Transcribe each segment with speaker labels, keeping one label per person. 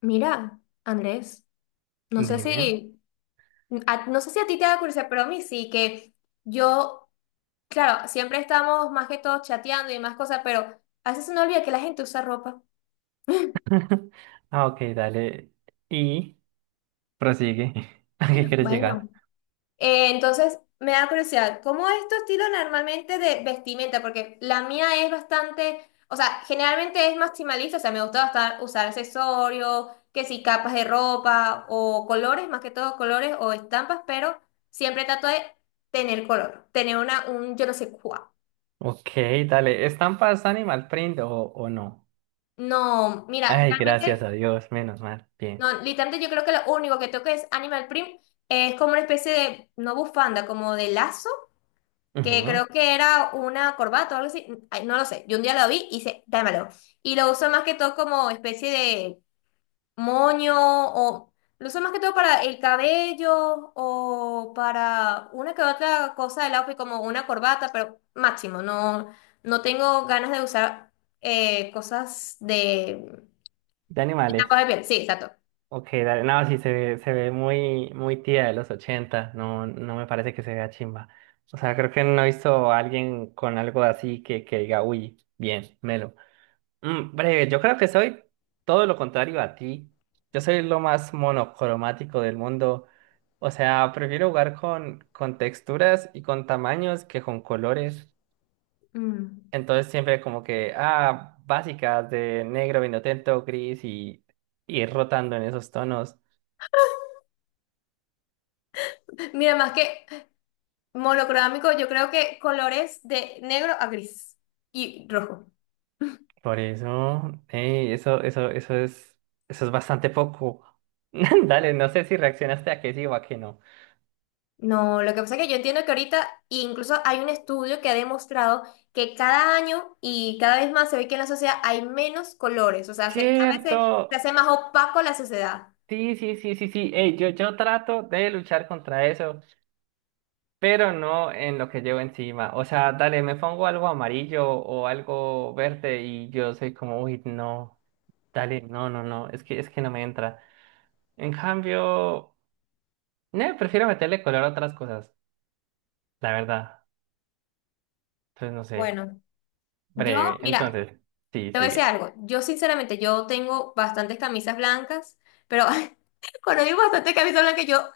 Speaker 1: Mira, Andrés, no sé
Speaker 2: Dime.
Speaker 1: si, no sé si a ti te da curiosidad, pero a mí sí, que yo, claro, siempre estamos más que todo chateando y más cosas, pero a veces se nos olvida que la gente usa ropa.
Speaker 2: Ah, ok, dale. Y prosigue. ¿A qué quieres llegar?
Speaker 1: Bueno. Entonces, me da curiosidad, ¿cómo es tu estilo normalmente de vestimenta? Porque la mía es bastante, o sea, generalmente es maximalista, o sea, me gusta usar accesorios, que si capas de ropa o colores, más que todo colores o estampas, pero siempre trato de tener color, tener una, un yo no sé cuál.
Speaker 2: Ok, dale. ¿Estampas animal print o no?
Speaker 1: No, mira,
Speaker 2: Ay, gracias
Speaker 1: realmente,
Speaker 2: a Dios, menos mal. Bien.
Speaker 1: no, literalmente yo creo que lo único que toco es Animal Print, es como una especie de, no bufanda, como de lazo que
Speaker 2: Ujú.
Speaker 1: creo que era una corbata o algo así, ay, no lo sé, yo un día lo vi y hice, dámelo. Y lo uso más que todo como especie de moño, o lo uso más que todo para el cabello o para una que otra cosa del outfit como una corbata, pero máximo, no, no tengo ganas de usar cosas de
Speaker 2: De animales.
Speaker 1: estampados de piel, sí, exacto.
Speaker 2: Ok, dale. No, sí, se ve muy, muy tía de los 80. No, no me parece que se vea chimba. O sea, creo que no he visto a alguien con algo así que diga, uy, bien, melo. Mm, breve, yo creo que soy todo lo contrario a ti. Yo soy lo más monocromático del mundo. O sea, prefiero jugar con texturas y con tamaños que con colores.
Speaker 1: Mm.
Speaker 2: Entonces siempre como que, ah, básicas de negro, vinotento, gris y ir rotando en esos tonos.
Speaker 1: Mira, más que monocromático, yo creo que colores de negro a gris y rojo.
Speaker 2: Por eso, eso es, eso es bastante poco. Dale, no sé si reaccionaste a que sí o a que no.
Speaker 1: No, lo que pasa es que yo entiendo que ahorita incluso hay un estudio que ha demostrado que cada año y cada vez más se ve que en la sociedad hay menos colores, o sea, se, cada vez se,
Speaker 2: Cierto.
Speaker 1: se hace más opaco la sociedad.
Speaker 2: Sí, sí, sí, sí, sí. Ey, yo trato de luchar contra eso, pero no en lo que llevo encima. O sea, dale, me pongo algo amarillo o algo verde y yo soy como, uy, no, dale, no, no, no, es que no me entra. En cambio, no, prefiero meterle color a otras cosas, la verdad. Entonces, no sé,
Speaker 1: Bueno, yo,
Speaker 2: breve.
Speaker 1: mira,
Speaker 2: Entonces, sí,
Speaker 1: te voy a decir
Speaker 2: sigue.
Speaker 1: algo, yo sinceramente, yo tengo bastantes camisas blancas, pero conocí bastante camisa blanca. Yo,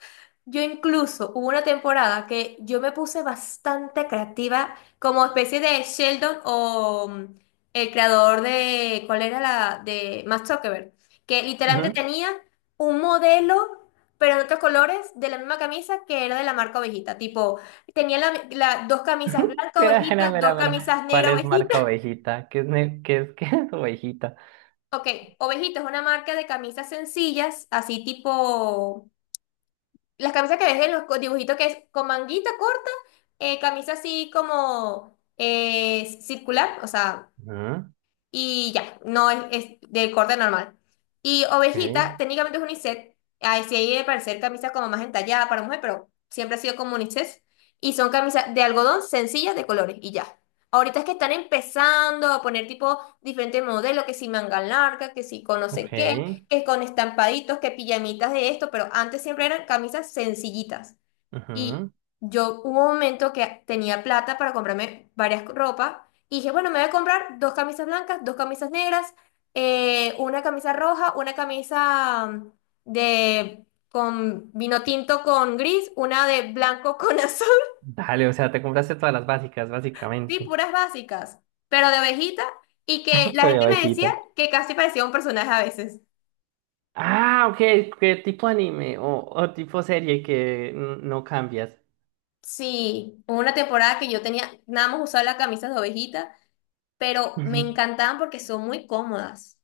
Speaker 1: yo incluso hubo una temporada que yo me puse bastante creativa, como especie de Sheldon o el creador de, ¿cuál era la? De Max Zuckerberg, que literalmente
Speaker 2: Ujú.
Speaker 1: tenía un modelo, pero en otros colores, de la misma camisa que era de la marca Ovejita. Tipo, tenía dos camisas blancas
Speaker 2: Mira, mira,
Speaker 1: Ovejita, dos
Speaker 2: mira, mira.
Speaker 1: camisas
Speaker 2: ¿Cuál
Speaker 1: negras
Speaker 2: es
Speaker 1: Ovejita.
Speaker 2: marca ovejita? ¿Qué es, qué es ovejita?
Speaker 1: Ok, Ovejita es una marca de camisas sencillas, así tipo. Las camisas que ves en los dibujitos, que es con manguita corta, camisa así como circular, o sea,
Speaker 2: Ujú.
Speaker 1: y ya, no es, es de corte normal. Y ovejita, técnicamente es unisex, ahí sí hay de parecer camisas como más entallada para mujer, pero siempre ha sido como unisex. Y son camisas de algodón sencillas de colores y ya. Ahorita es que están empezando a poner tipo diferentes modelos, que si manga larga, que si con no
Speaker 2: Ok, ok.
Speaker 1: sé qué, que con estampaditos, que pijamitas de esto, pero antes siempre eran camisas sencillitas. Y
Speaker 2: Ujú.
Speaker 1: yo hubo un momento que tenía plata para comprarme varias ropas y dije, bueno, me voy a comprar dos camisas blancas, dos camisas negras, una camisa roja, una camisa de con vino tinto con gris, una de blanco con azul,
Speaker 2: Dale, o sea, te compraste todas las básicas,
Speaker 1: sí,
Speaker 2: básicamente.
Speaker 1: puras básicas, pero de abejita, y que la
Speaker 2: Estoy
Speaker 1: gente me decía
Speaker 2: bajita.
Speaker 1: que casi parecía un personaje a veces.
Speaker 2: Ah, ok, ¿qué tipo anime o tipo serie que no cambias?
Speaker 1: Sí, hubo una temporada que yo tenía nada más usaba las camisas de ovejita, pero me
Speaker 2: Ujú.
Speaker 1: encantaban porque son muy cómodas.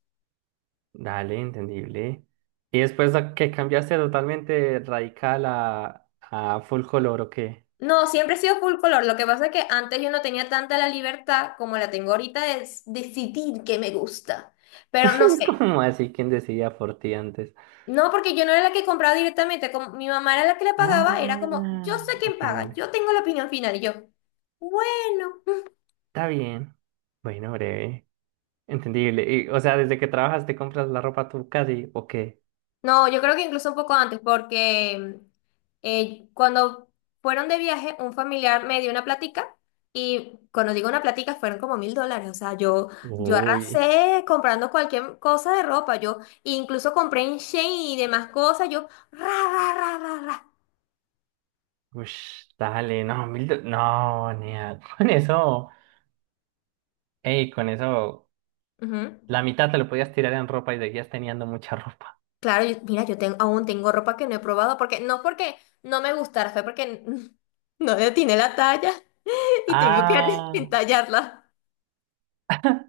Speaker 2: Dale, entendible. Y después ¿a que cambiaste totalmente radical a full color, o qué?
Speaker 1: No, siempre he sido full color. Lo que pasa es que antes yo no tenía tanta la libertad como la tengo ahorita de decidir qué me gusta. Pero no sé.
Speaker 2: ¿Cómo así? ¿Quién decidía por ti antes?
Speaker 1: No, porque yo no era la que compraba directamente. Como mi mamá era la que le pagaba, era como, yo
Speaker 2: Ah,
Speaker 1: sé quién
Speaker 2: ok,
Speaker 1: paga,
Speaker 2: dale.
Speaker 1: yo tengo la opinión final. Y yo, bueno.
Speaker 2: Está bien. Bueno, breve. Entendible. Y, o sea, desde que trabajas te compras la ropa tú casi, ¿o qué?
Speaker 1: No, yo creo que incluso un poco antes, porque cuando fueron de viaje, un familiar me dio una platica, y cuando digo una platica fueron como $1.000. O sea, yo
Speaker 2: Uy.
Speaker 1: arrasé comprando cualquier cosa de ropa. Yo incluso compré en Shein y demás cosas. Yo, ra, ra, ra, ra, ra.
Speaker 2: Ush, dale, no, mil do- No, nea, con eso, ey, con eso,
Speaker 1: Ujú.
Speaker 2: la mitad te lo podías tirar en ropa y seguías teniendo mucha ropa.
Speaker 1: Claro, mira, yo tengo, aún tengo ropa que no he probado, porque no me gustara, fue porque no le atiné la talla, y tengo que
Speaker 2: Ah,
Speaker 1: entallarla.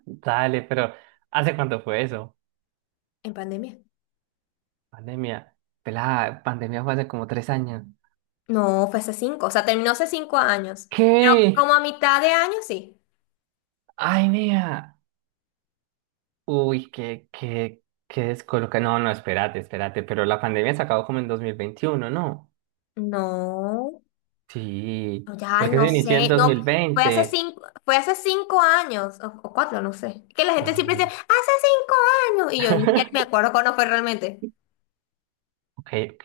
Speaker 2: dale, pero ¿hace cuánto fue eso?
Speaker 1: En pandemia.
Speaker 2: Pandemia. Pelada, pandemia fue hace como tres años.
Speaker 1: No, fue hace cinco, o sea, terminó hace 5 años, pero
Speaker 2: ¿Qué?
Speaker 1: como a mitad de año, sí.
Speaker 2: Ay, nea. Uy, qué descoloca. No, no, espérate, espérate, pero la pandemia se acabó como en 2021, ¿no?
Speaker 1: No,
Speaker 2: Sí,
Speaker 1: no, ya, ay,
Speaker 2: porque
Speaker 1: no
Speaker 2: se inició en
Speaker 1: sé, no, fue hace
Speaker 2: 2020.
Speaker 1: cinco, fue hace 5 años, o cuatro, no sé. Que la
Speaker 2: No,
Speaker 1: gente siempre
Speaker 2: no,
Speaker 1: dice,
Speaker 2: no.
Speaker 1: hace 5 años, y yo ya ni me acuerdo cuándo fue realmente.
Speaker 2: Ok, ok.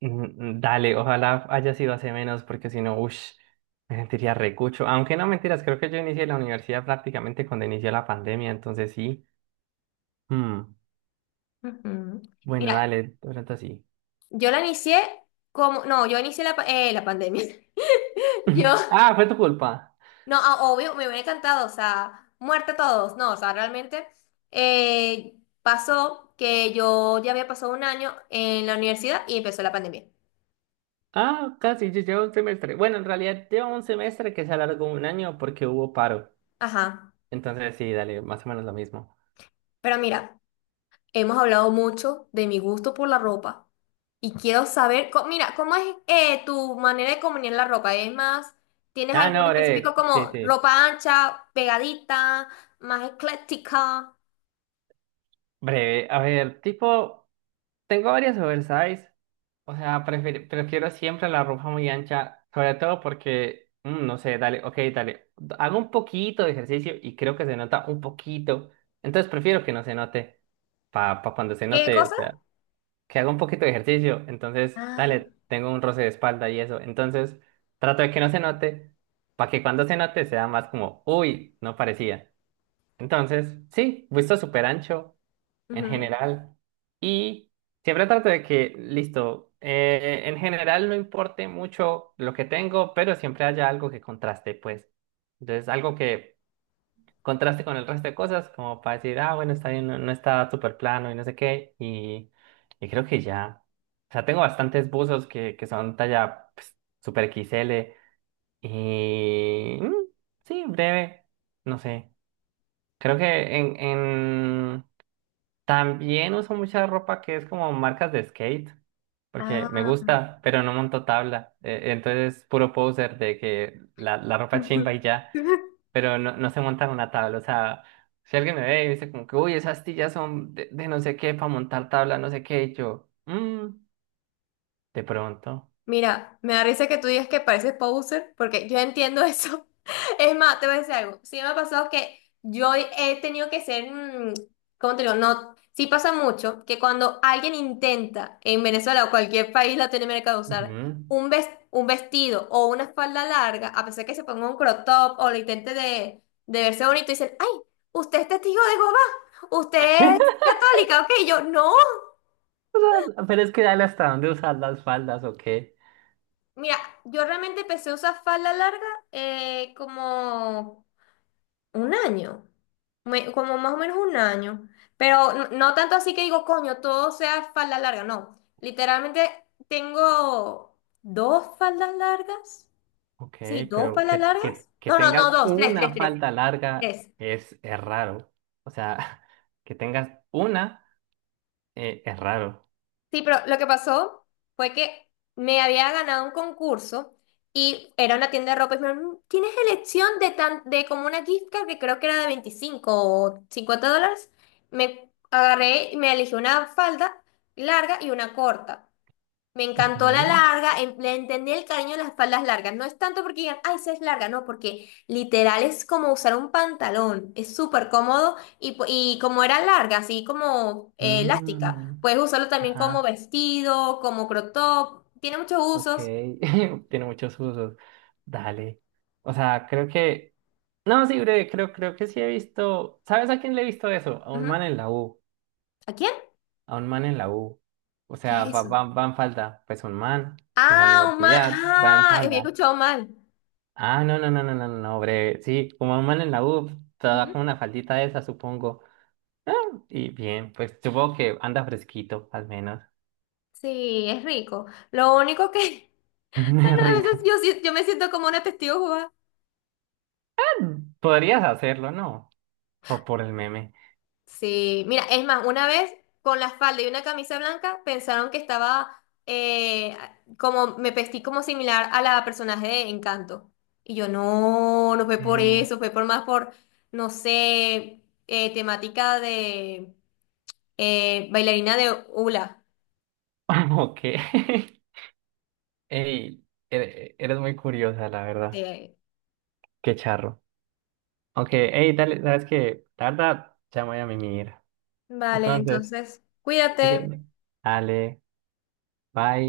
Speaker 2: Mm, Dale, ojalá haya sido hace menos, porque si no, uff, me sentiría recucho. Aunque no mentiras, creo que yo inicié la universidad prácticamente cuando inició la pandemia, entonces sí. Mm.
Speaker 1: Ujú.
Speaker 2: Bueno,
Speaker 1: Mira,
Speaker 2: dale, de pronto sí.
Speaker 1: yo la inicié como, no, yo inicié la pandemia. Yo,
Speaker 2: Ah, fue tu culpa.
Speaker 1: No, ah, obvio, me hubiera encantado, o sea, muerte todos, no, o sea, realmente eh, pasó que yo ya había pasado un año en la universidad y empezó la pandemia.
Speaker 2: Ah, casi, yo llevo un semestre. Bueno, en realidad llevo un semestre que se alargó un año porque hubo paro.
Speaker 1: Ajá,
Speaker 2: Entonces sí, dale, más o menos lo mismo.
Speaker 1: pero mira, hemos hablado mucho de mi gusto por la ropa y quiero saber, mira, ¿cómo es tu manera de combinar la ropa? ¿Es más, tienes
Speaker 2: Ah,
Speaker 1: algún
Speaker 2: no,
Speaker 1: específico
Speaker 2: breve, sí,
Speaker 1: como
Speaker 2: sí.
Speaker 1: ropa ancha, pegadita, más ecléctica?
Speaker 2: Breve, a ver, tipo. Tengo varias oversize. O sea, prefiero siempre la ropa muy ancha, sobre todo porque, mm, no sé, dale, ok, dale, hago un poquito de ejercicio y creo que se nota un poquito, entonces prefiero que no se note, para cuando se
Speaker 1: ¿Qué
Speaker 2: note, o
Speaker 1: cosa?
Speaker 2: sea, que haga un poquito de ejercicio, entonces,
Speaker 1: Ah,
Speaker 2: dale, tengo un roce de espalda y eso, entonces trato de que no se note, para que cuando se note sea más como, uy, no parecía. Entonces, sí, visto súper ancho en
Speaker 1: ujú.
Speaker 2: general. Y siempre trato de que, listo, en general no importe mucho lo que tengo, pero siempre haya algo que contraste, pues. Entonces, algo que contraste con el resto de cosas, como para decir, ah, bueno, está bien, no, no está súper plano y no sé qué. Y creo que ya. O sea, tengo bastantes buzos que son talla pues, super X L Y mm, sí, breve, no sé. Creo que en también uso mucha ropa que es como marcas de skate, porque me
Speaker 1: Ah.
Speaker 2: gusta, pero no monto tabla. Entonces, puro poser de que la ropa chimba y ya, pero no, no se monta en una tabla. O sea, si alguien me ve y me dice como que, uy, esas tillas son de no sé qué para montar tabla, no sé qué, y yo, "Mm, de pronto.
Speaker 1: Mira, me da risa que tú digas que pareces poser, porque yo entiendo eso. Es más, te voy a decir algo. Sí me ha pasado que yo he tenido que ser, ¿cómo te digo? No, sí pasa mucho que cuando alguien intenta en Venezuela o cualquier país latinoamericano usar
Speaker 2: Ujú".
Speaker 1: un vestido o una falda larga, a pesar que se ponga un crop top o lo intente de verse bonito, dicen, ay, usted es testigo de Jehová, usted es católica, ok, yo no.
Speaker 2: Pero es que dale hasta dónde usar las faldas o qué.
Speaker 1: Mira, yo realmente empecé a usar falda larga como un año, como más o menos un año, pero no, no tanto así que digo, coño, todo sea falda larga, no. Literalmente tengo dos faldas largas,
Speaker 2: Ok,
Speaker 1: sí, dos
Speaker 2: pero
Speaker 1: faldas
Speaker 2: que,
Speaker 1: largas,
Speaker 2: que, que
Speaker 1: no, no, no,
Speaker 2: tengas
Speaker 1: dos, tres, tres,
Speaker 2: una
Speaker 1: tres,
Speaker 2: falda larga
Speaker 1: tres.
Speaker 2: es raro. O sea, que tengas una es raro.
Speaker 1: Sí, pero lo que pasó fue que me había ganado un concurso y era una tienda de ropa y me dijeron, "Mm, tienes elección de, tan, de como una gift card que creo que era de $25 o $50". Me agarré y me elegí una falda larga y una corta. Me encantó la
Speaker 2: Ujú.
Speaker 1: larga, le entendí el cariño de las faldas largas. No es tanto porque digan, ay, esa es larga, no, porque literal es como usar un pantalón. Es súper cómodo, y, y como era larga, así como elástica,
Speaker 2: Mm,
Speaker 1: puedes usarlo también como
Speaker 2: ajá,
Speaker 1: vestido, como crop top. Tiene muchos
Speaker 2: ok.
Speaker 1: usos.
Speaker 2: Tiene muchos usos. Dale. O sea, creo que. No, sí, breve, creo que sí he visto. ¿Sabes a quién le he visto eso? A un
Speaker 1: Ujú.
Speaker 2: man en la U.
Speaker 1: ¿A quién?
Speaker 2: A un man en la U. O
Speaker 1: ¿Qué
Speaker 2: sea,
Speaker 1: es eso?
Speaker 2: va en falda. Pues un man en la
Speaker 1: Ah, un mal.
Speaker 2: universidad va en
Speaker 1: Ah, me he
Speaker 2: falda.
Speaker 1: escuchado mal.
Speaker 2: Ah, no, no, no, no, no, no, no, breve. Sí, como un man en la U, te da
Speaker 1: Ujú.
Speaker 2: como una faldita de esa, supongo. Ah, y bien, pues supongo que anda fresquito, al menos.
Speaker 1: Sí, es rico. Lo único que,
Speaker 2: Es
Speaker 1: bueno, a veces
Speaker 2: rico.
Speaker 1: yo, yo me siento como una testigo.
Speaker 2: Podrías hacerlo, ¿no? Por el meme.
Speaker 1: Sí, mira, es más, una vez con la falda y una camisa blanca pensaron que estaba como, me vestí como similar a la personaje de Encanto. Y yo, no, no fue por
Speaker 2: Eh,
Speaker 1: eso, fue por más por, no sé, temática de bailarina de hula.
Speaker 2: ok. Ey, eres muy curiosa, la verdad.
Speaker 1: de-
Speaker 2: Qué charro. Ok, ey, dale, sabes que, la verdad, ya me voy a mimir.
Speaker 1: Vale,
Speaker 2: Entonces,
Speaker 1: entonces,
Speaker 2: si
Speaker 1: cuídate.
Speaker 2: quieres, dale, bye.